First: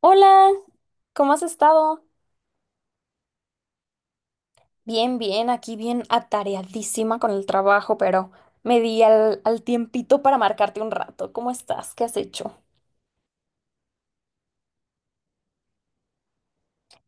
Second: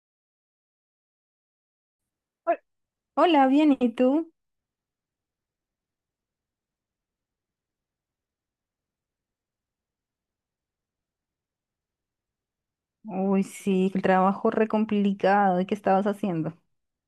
Hola, ¿cómo has estado? Hol- Hola, bien, ¿y tú? Bien, bien, aquí bien atareadísima con el trabajo, pero me di al tiempito para marcarte un rato. ¿Cómo estás? ¿Qué has hecho? Uy, sí, el trabajo re complicado. ¿Y qué estabas haciendo?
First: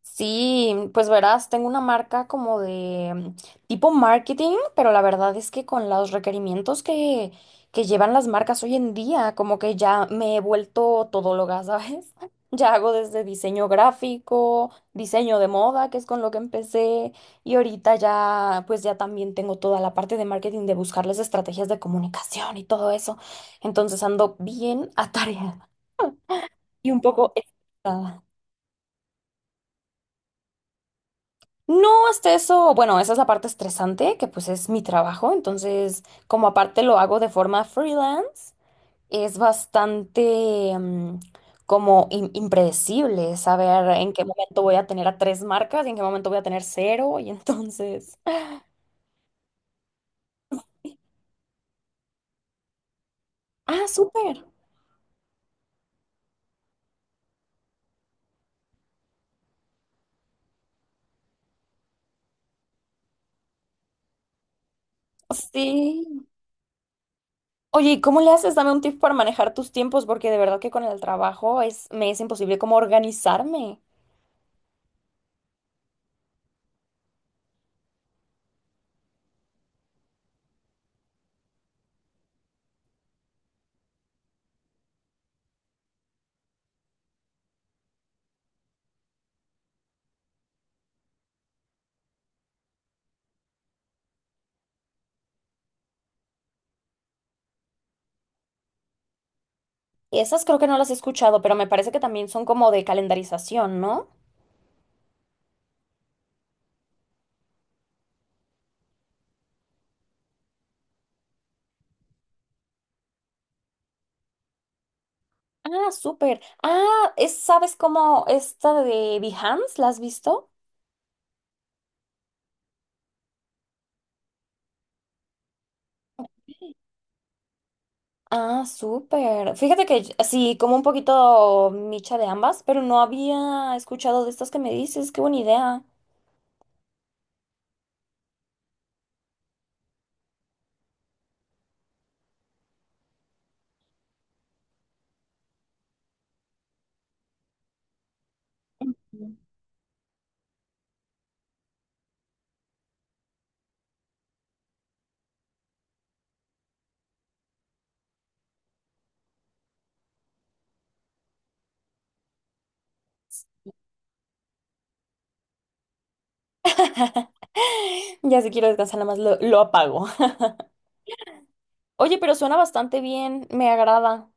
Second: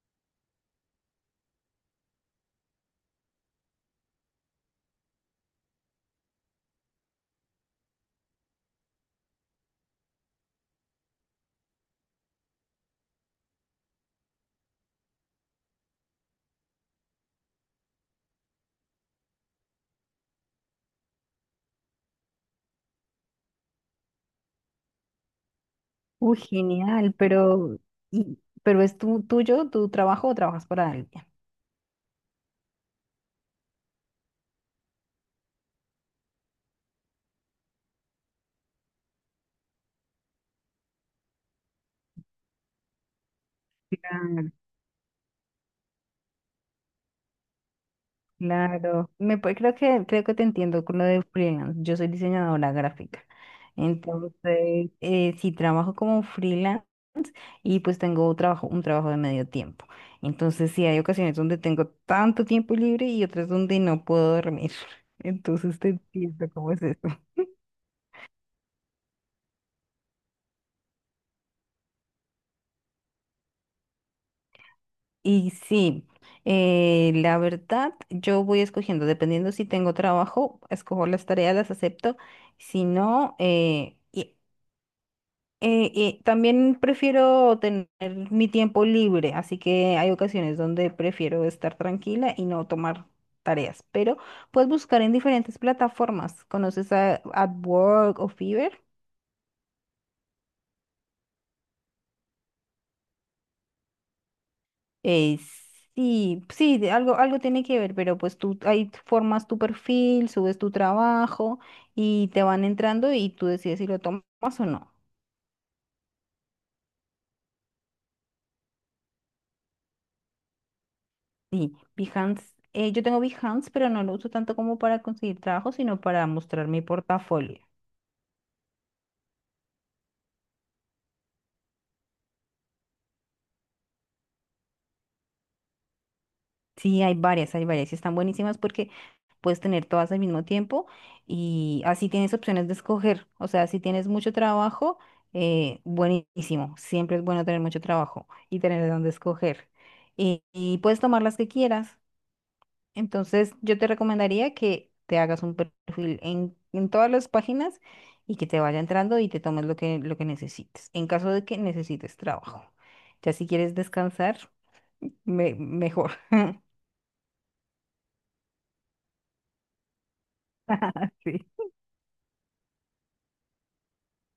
Sí, pues verás, tengo una marca como de tipo marketing, pero la verdad es que con los requerimientos que llevan las marcas hoy en día, como que ya me he vuelto todóloga, ¿sabes? Ya hago desde diseño gráfico, diseño de moda, que es con lo que empecé, y ahorita ya, pues ya también tengo toda la parte de marketing de buscarles estrategias de comunicación y todo eso. Entonces ando bien atareada Uy, y un genial, poco pero, estresada. y, pero ¿es tu trabajo o trabajas para alguien? No, hasta eso, bueno, esa es la parte estresante, que pues es mi trabajo, entonces como aparte lo hago de forma freelance, es bastante como impredecible saber en qué Claro. momento voy a tener a tres marcas y en qué momento voy a tener cero, y entonces... Claro, creo que te entiendo con lo de freelance. Yo soy diseñadora gráfica. Ah, súper. Entonces, sí trabajo como freelance y pues tengo un trabajo de medio tiempo. Entonces, sí hay ocasiones donde tengo tanto tiempo libre y otras donde no puedo dormir. Entonces, te Sí. entiendo cómo es eso. Oye, ¿y cómo le haces? Dame un tip para manejar tus tiempos, porque de verdad que con el trabajo es, me es imposible como organizarme. Y sí, la verdad, yo voy escogiendo, dependiendo si tengo trabajo, escojo las tareas, las acepto. Si no, eh, y también prefiero tener mi tiempo libre, así que hay ocasiones donde prefiero estar tranquila y no tomar tareas, pero puedes buscar en diferentes plataformas. ¿Conoces a Upwork o Fiverr? Esas creo que no las he escuchado, pero me parece que también son como de calendarización, ¿no? Eh, sí, sí, de algo, algo tiene que ver, pero pues tú ahí formas tu perfil, subes tu trabajo y te van entrando y tú decides si lo tomas o no. Ah, súper. Ah, es, ¿sabes cómo esta de Behance? ¿La has visto? Y Behance, yo tengo Behance, pero no lo uso tanto como para conseguir trabajo, sino para mostrar mi portafolio. Ah, súper. Fíjate que sí, como un poquito micha de ambas, pero no había escuchado de estas que me dices. Qué buena idea. Sí, hay varias y están buenísimas porque puedes tener todas al mismo tiempo y así tienes opciones de escoger. O sea, si tienes mucho trabajo, buenísimo. Siempre es bueno tener mucho trabajo y tener de dónde Mm. escoger. Y puedes tomar las que quieras. Entonces, yo te recomendaría que te hagas un perfil en todas las páginas y que te vaya entrando y te tomes lo que necesites, en caso de que necesites trabajo. Ya si quieres descansar, mejor. Ya si quiero descansar, nada más lo apago. Sí. Oye, pero suena bastante bien, me agrada.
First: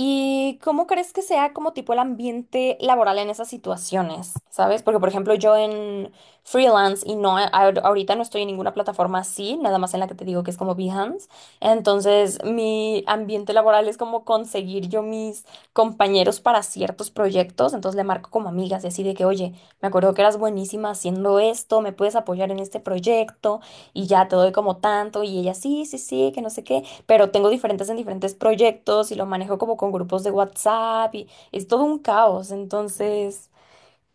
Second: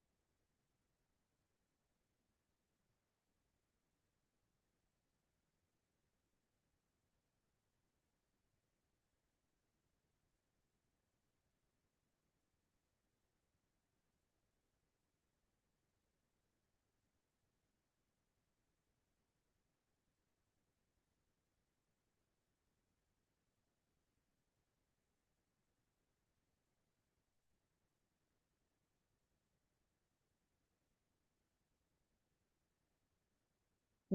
¿Y cómo crees que sea como tipo el ambiente laboral en esas situaciones? ¿Sabes? Porque, por ejemplo, yo en freelance y no, ahorita no estoy en ninguna plataforma así, nada más en la que te digo que es como Behance. Entonces, mi ambiente laboral es como conseguir yo mis compañeros para ciertos proyectos. Entonces, le marco como amigas y así de que, oye, me acuerdo que eras buenísima haciendo esto, me puedes apoyar en este proyecto y ya te doy como tanto. Y ella, sí, sí, sí, que no sé qué, pero tengo diferentes en diferentes proyectos y lo manejo como con grupos de WhatsApp y es todo un caos. Entonces,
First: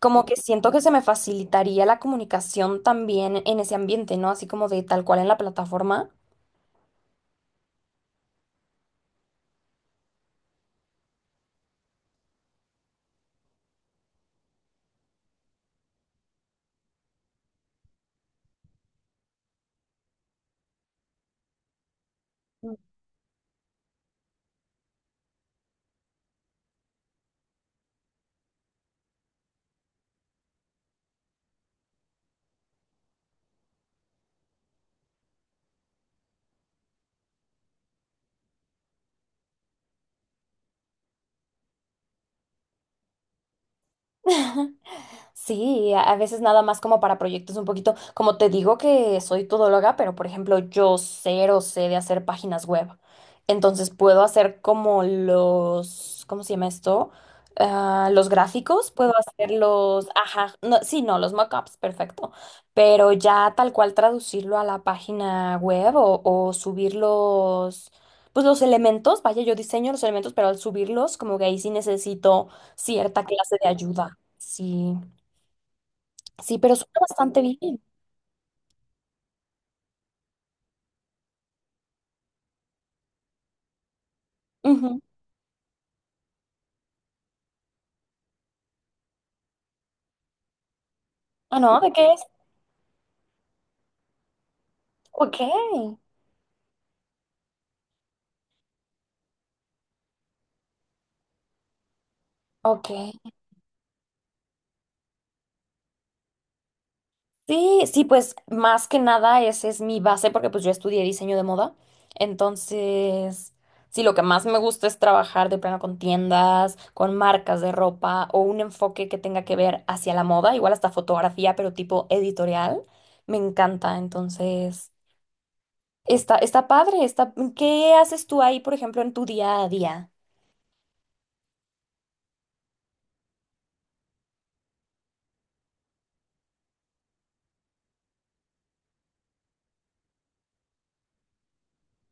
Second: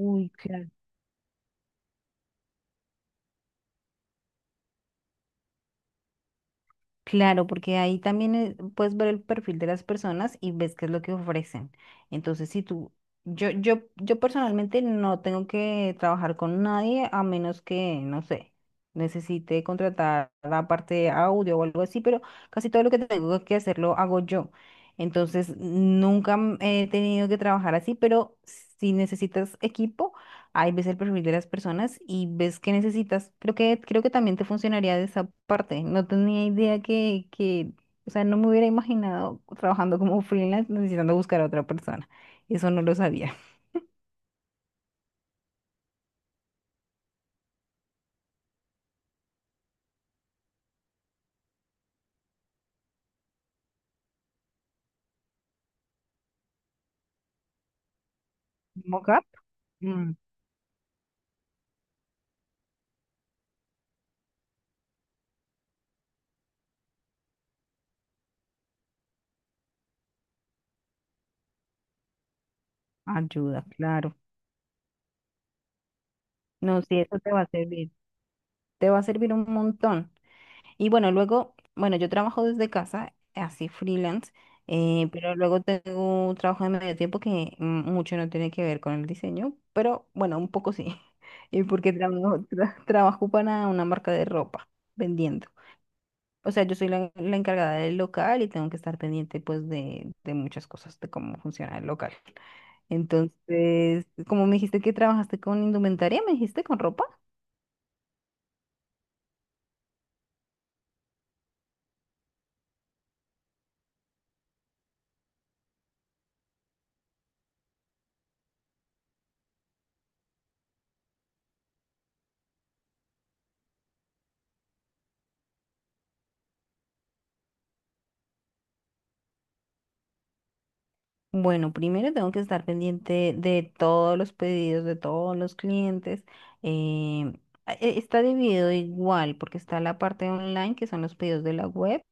como que claro. siento que se me facilitaría la comunicación también en ese ambiente, ¿no? Así como de tal cual en la plataforma. Claro, porque ahí también puedes ver el perfil de las personas y ves qué es lo que ofrecen. Entonces, si tú, yo personalmente no tengo que trabajar con nadie a menos que, no sé, necesite contratar la parte de audio o algo así, pero casi todo lo que tengo que hacer lo hago yo. Entonces, nunca he tenido que trabajar así, pero si necesitas equipo, ahí ves el perfil de las personas y ves qué necesitas. Creo que también te funcionaría de esa parte. No tenía idea o sea, no me hubiera imaginado trabajando como freelance necesitando buscar a otra persona. Eso no lo sabía. Sí, a veces nada más como para proyectos un poquito, como te digo que soy todóloga, pero por ejemplo yo cero sé de hacer páginas web. Entonces puedo hacer como los, ¿cómo se llama esto? Ah, los gráficos, puedo Mockup, hacer los, mm, ajá, no, sí, no, los mockups, perfecto. Pero ya tal cual traducirlo a la página web o subir los, pues los elementos, vaya, yo diseño los elementos, pero al subirlos como que ahí sí necesito cierta clase ayuda, de claro. ayuda. Sí. Sí, pero No, suena sí, eso te bastante va a bien. servir. Te va a servir un montón. Y bueno, luego, bueno, yo trabajo desde casa, así freelance, Ujú. Pero luego tengo un trabajo de medio tiempo que mucho no tiene que ver con el diseño, pero bueno, un poco sí. Ah, Y no, ¿de porque qué es? Trabajo para una marca de ropa Ok, vendiendo. O sea, yo soy la encargada del local y tengo que estar pendiente pues de muchas cosas, de cómo funciona el local. ok. Entonces, como me dijiste que trabajaste con indumentaria, me dijiste con ropa. Sí, sí, pues más que nada esa es mi base porque pues yo estudié diseño de moda. Entonces, sí, lo que más me gusta es trabajar de plano con tiendas, con marcas de ropa o un enfoque que tenga que ver hacia la moda, igual hasta fotografía, pero tipo editorial. Me encanta, entonces, está, está padre, está... ¿Qué haces tú ahí, por ejemplo, en tu día a día? Bueno, primero tengo que estar pendiente de todos los pedidos de todos los clientes. em, está dividido igual porque está la parte online, que son los pedidos de la web,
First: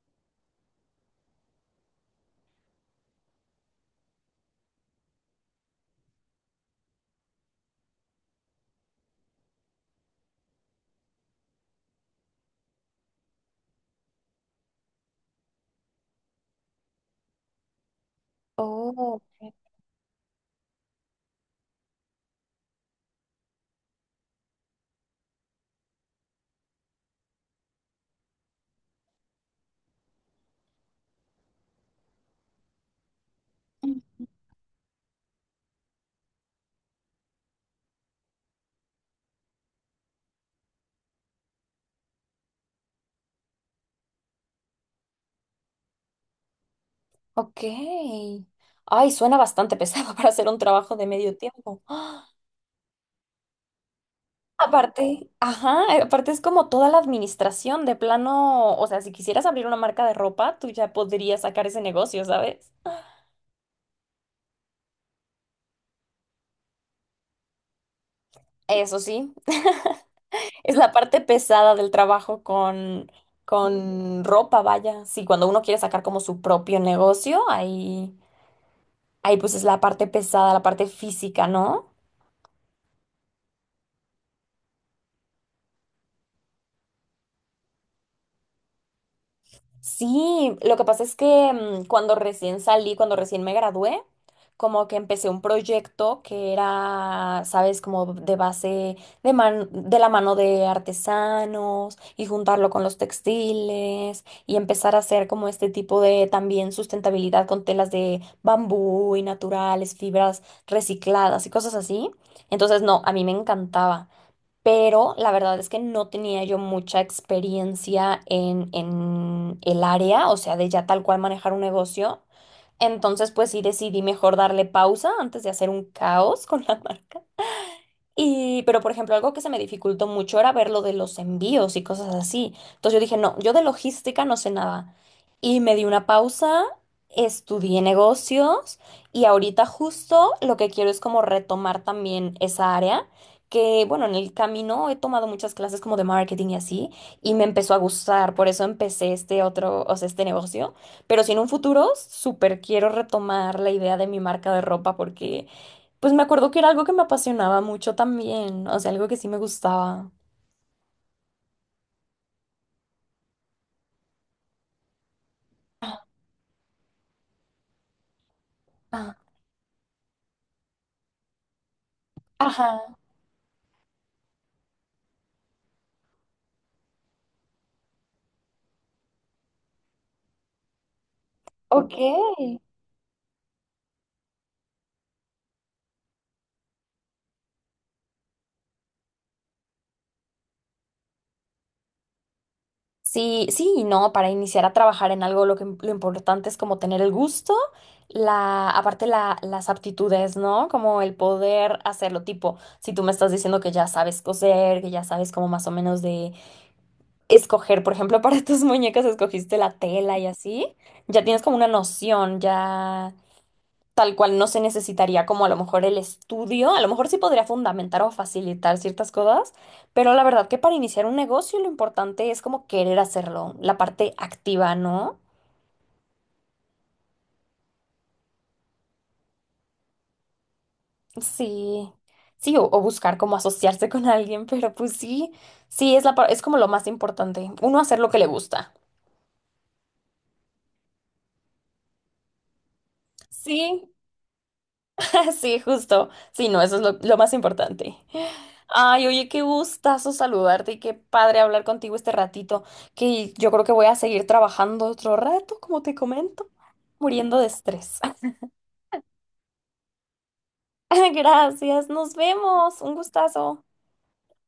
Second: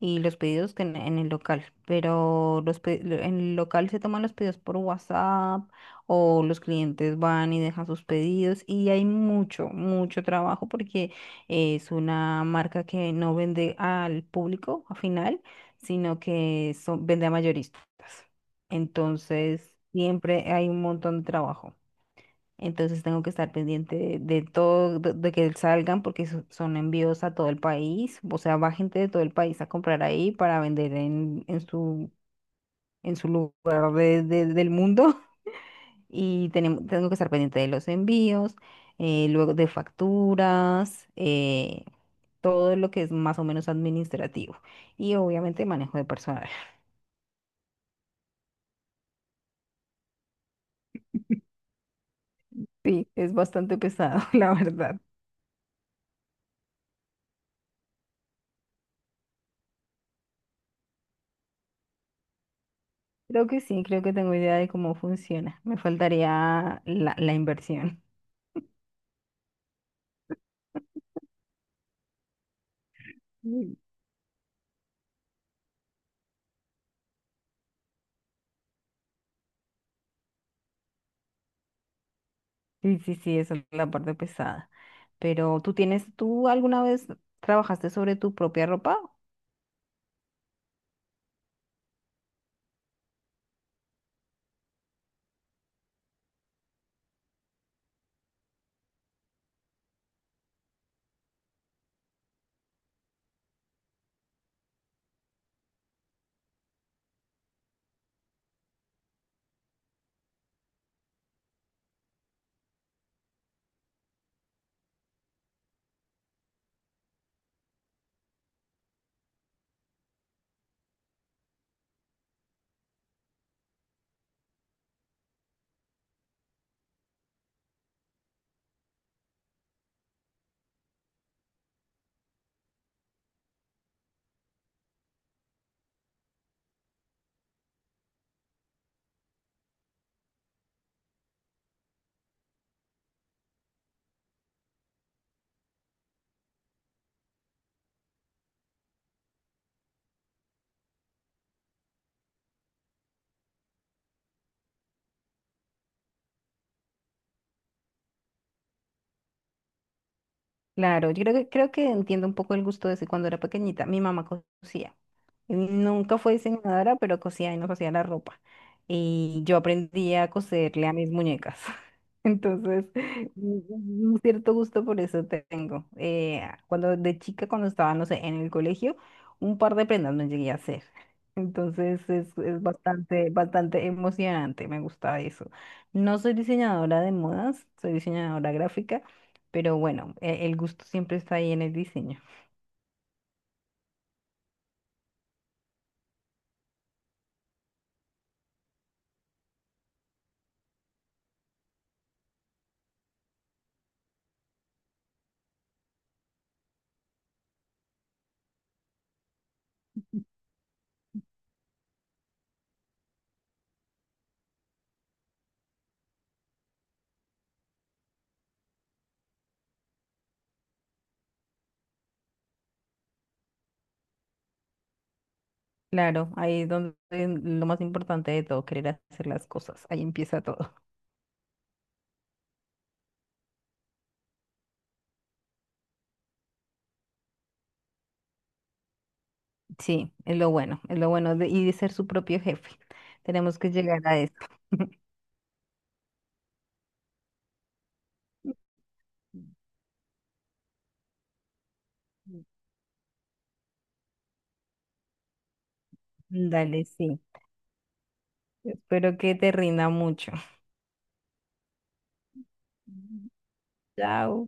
y los pedidos que en el local, pero en el local se toman los pedidos por WhatsApp o los clientes van y dejan sus pedidos y hay mucho, mucho trabajo porque es una marca que no vende al público al final, vende a mayoristas. Oh. Entonces, siempre hay un montón de trabajo. Entonces tengo que estar pendiente de todo, de que salgan porque son envíos a todo el país. O sea, va gente de todo el país a comprar ahí para vender en su lugar del mundo. Y tenemos, tengo que estar pendiente de los envíos, luego de facturas, todo lo que es más o menos administrativo. Y obviamente manejo de personal. Ok. Ay, suena bastante pesado para hacer un trabajo de medio tiempo. ¡Ah! Sí, es bastante pesado, la verdad. Aparte, ajá, aparte es como toda la administración de plano, o sea, si quisieras abrir una marca de ropa, tú ya podrías sacar ese negocio, ¿sabes? Creo que sí, creo que tengo idea de cómo funciona. Me faltaría la inversión. Eso sí, es la parte pesada del trabajo Mm. con ropa, vaya. Sí, cuando uno quiere sacar como su propio negocio, ahí, ahí pues es la parte pesada, la parte física, ¿no? Sí, sí, sí, esa es la parte pesada. Pero tú tienes, ¿tú alguna vez trabajaste sobre tu propia ropa? Sí, lo que pasa es que cuando recién salí, cuando recién me gradué, como que empecé un proyecto que era, sabes, como de base de de la mano de artesanos y juntarlo con los textiles y empezar a hacer como este tipo de también sustentabilidad con telas de bambú y naturales, fibras recicladas y cosas así. Entonces, no, a mí me encantaba, pero la verdad es que no tenía yo mucha experiencia en el área, o sea, de ya tal cual manejar un negocio. Entonces, pues sí decidí mejor darle pausa antes de hacer un caos con la y, pero por ejemplo, algo que se me dificultó mucho era ver lo de los envíos y cosas así. Entonces yo dije, no, yo de logística no sé nada. Y me di una pausa, estudié negocios y ahorita justo lo que quiero es como retomar también esa área, que bueno, en el camino he tomado muchas clases como de marketing y así, y me empezó a gustar, por eso empecé este otro, o sea, este negocio. Pero si en un futuro, súper quiero retomar la idea de mi marca de ropa porque... Pues me acuerdo que era algo que me apasionaba mucho también, o sea, algo que sí me gustaba. Claro, yo creo que entiendo un poco el gusto de ese cuando era pequeñita. Mi mamá cosía. Nunca fue diseñadora, pero cosía y no cosía la ropa. Ah, Y yo aprendí a coserle a mis muñecas. ajá, Entonces, un un cierto gusto por eso tengo. Cuando de chica, cuando estaba, no sé, en el colegio, un par de prendas me llegué a hacer. Entonces ok. es bastante, bastante emocionante, me gusta eso. No soy diseñadora de modas, soy diseñadora gráfica, pero bueno, el gusto siempre está ahí en el diseño. Sí, sí, y no, para iniciar a trabajar en algo lo que lo importante es como tener el gusto, la, aparte la, las aptitudes, ¿no? Como el poder hacerlo, tipo, si tú me estás diciendo que ya sabes coser, que ya sabes como más o menos de escoger, por ejemplo, para tus muñecas escogiste la tela y así, ya tienes como una noción, ya tal cual no se necesitaría como a lo mejor el estudio, a lo mejor sí podría fundamentar o facilitar ciertas cosas, pero la verdad que para iniciar un negocio lo importante es como querer hacerlo, la parte activa, ¿no? Claro, ahí es donde lo más importante de todo, querer hacer las cosas, ahí empieza todo. Sí, sí, o buscar como asociarse con alguien, pero pues sí, sí, es la, es como lo más importante, uno hacer lo que le gusta. Sí, es lo bueno de, y de ser su propio jefe. Tenemos que Sí, llegar a eso. sí, justo. Sí, no, eso es lo más importante. Ay, oye, qué gustazo saludarte y qué padre hablar contigo este ratito, que yo creo que voy a seguir trabajando otro rato, como te comento, Dale, sí. muriendo de estrés. Espero que te rinda mucho. Gracias, nos vemos. Un gustazo. Chao.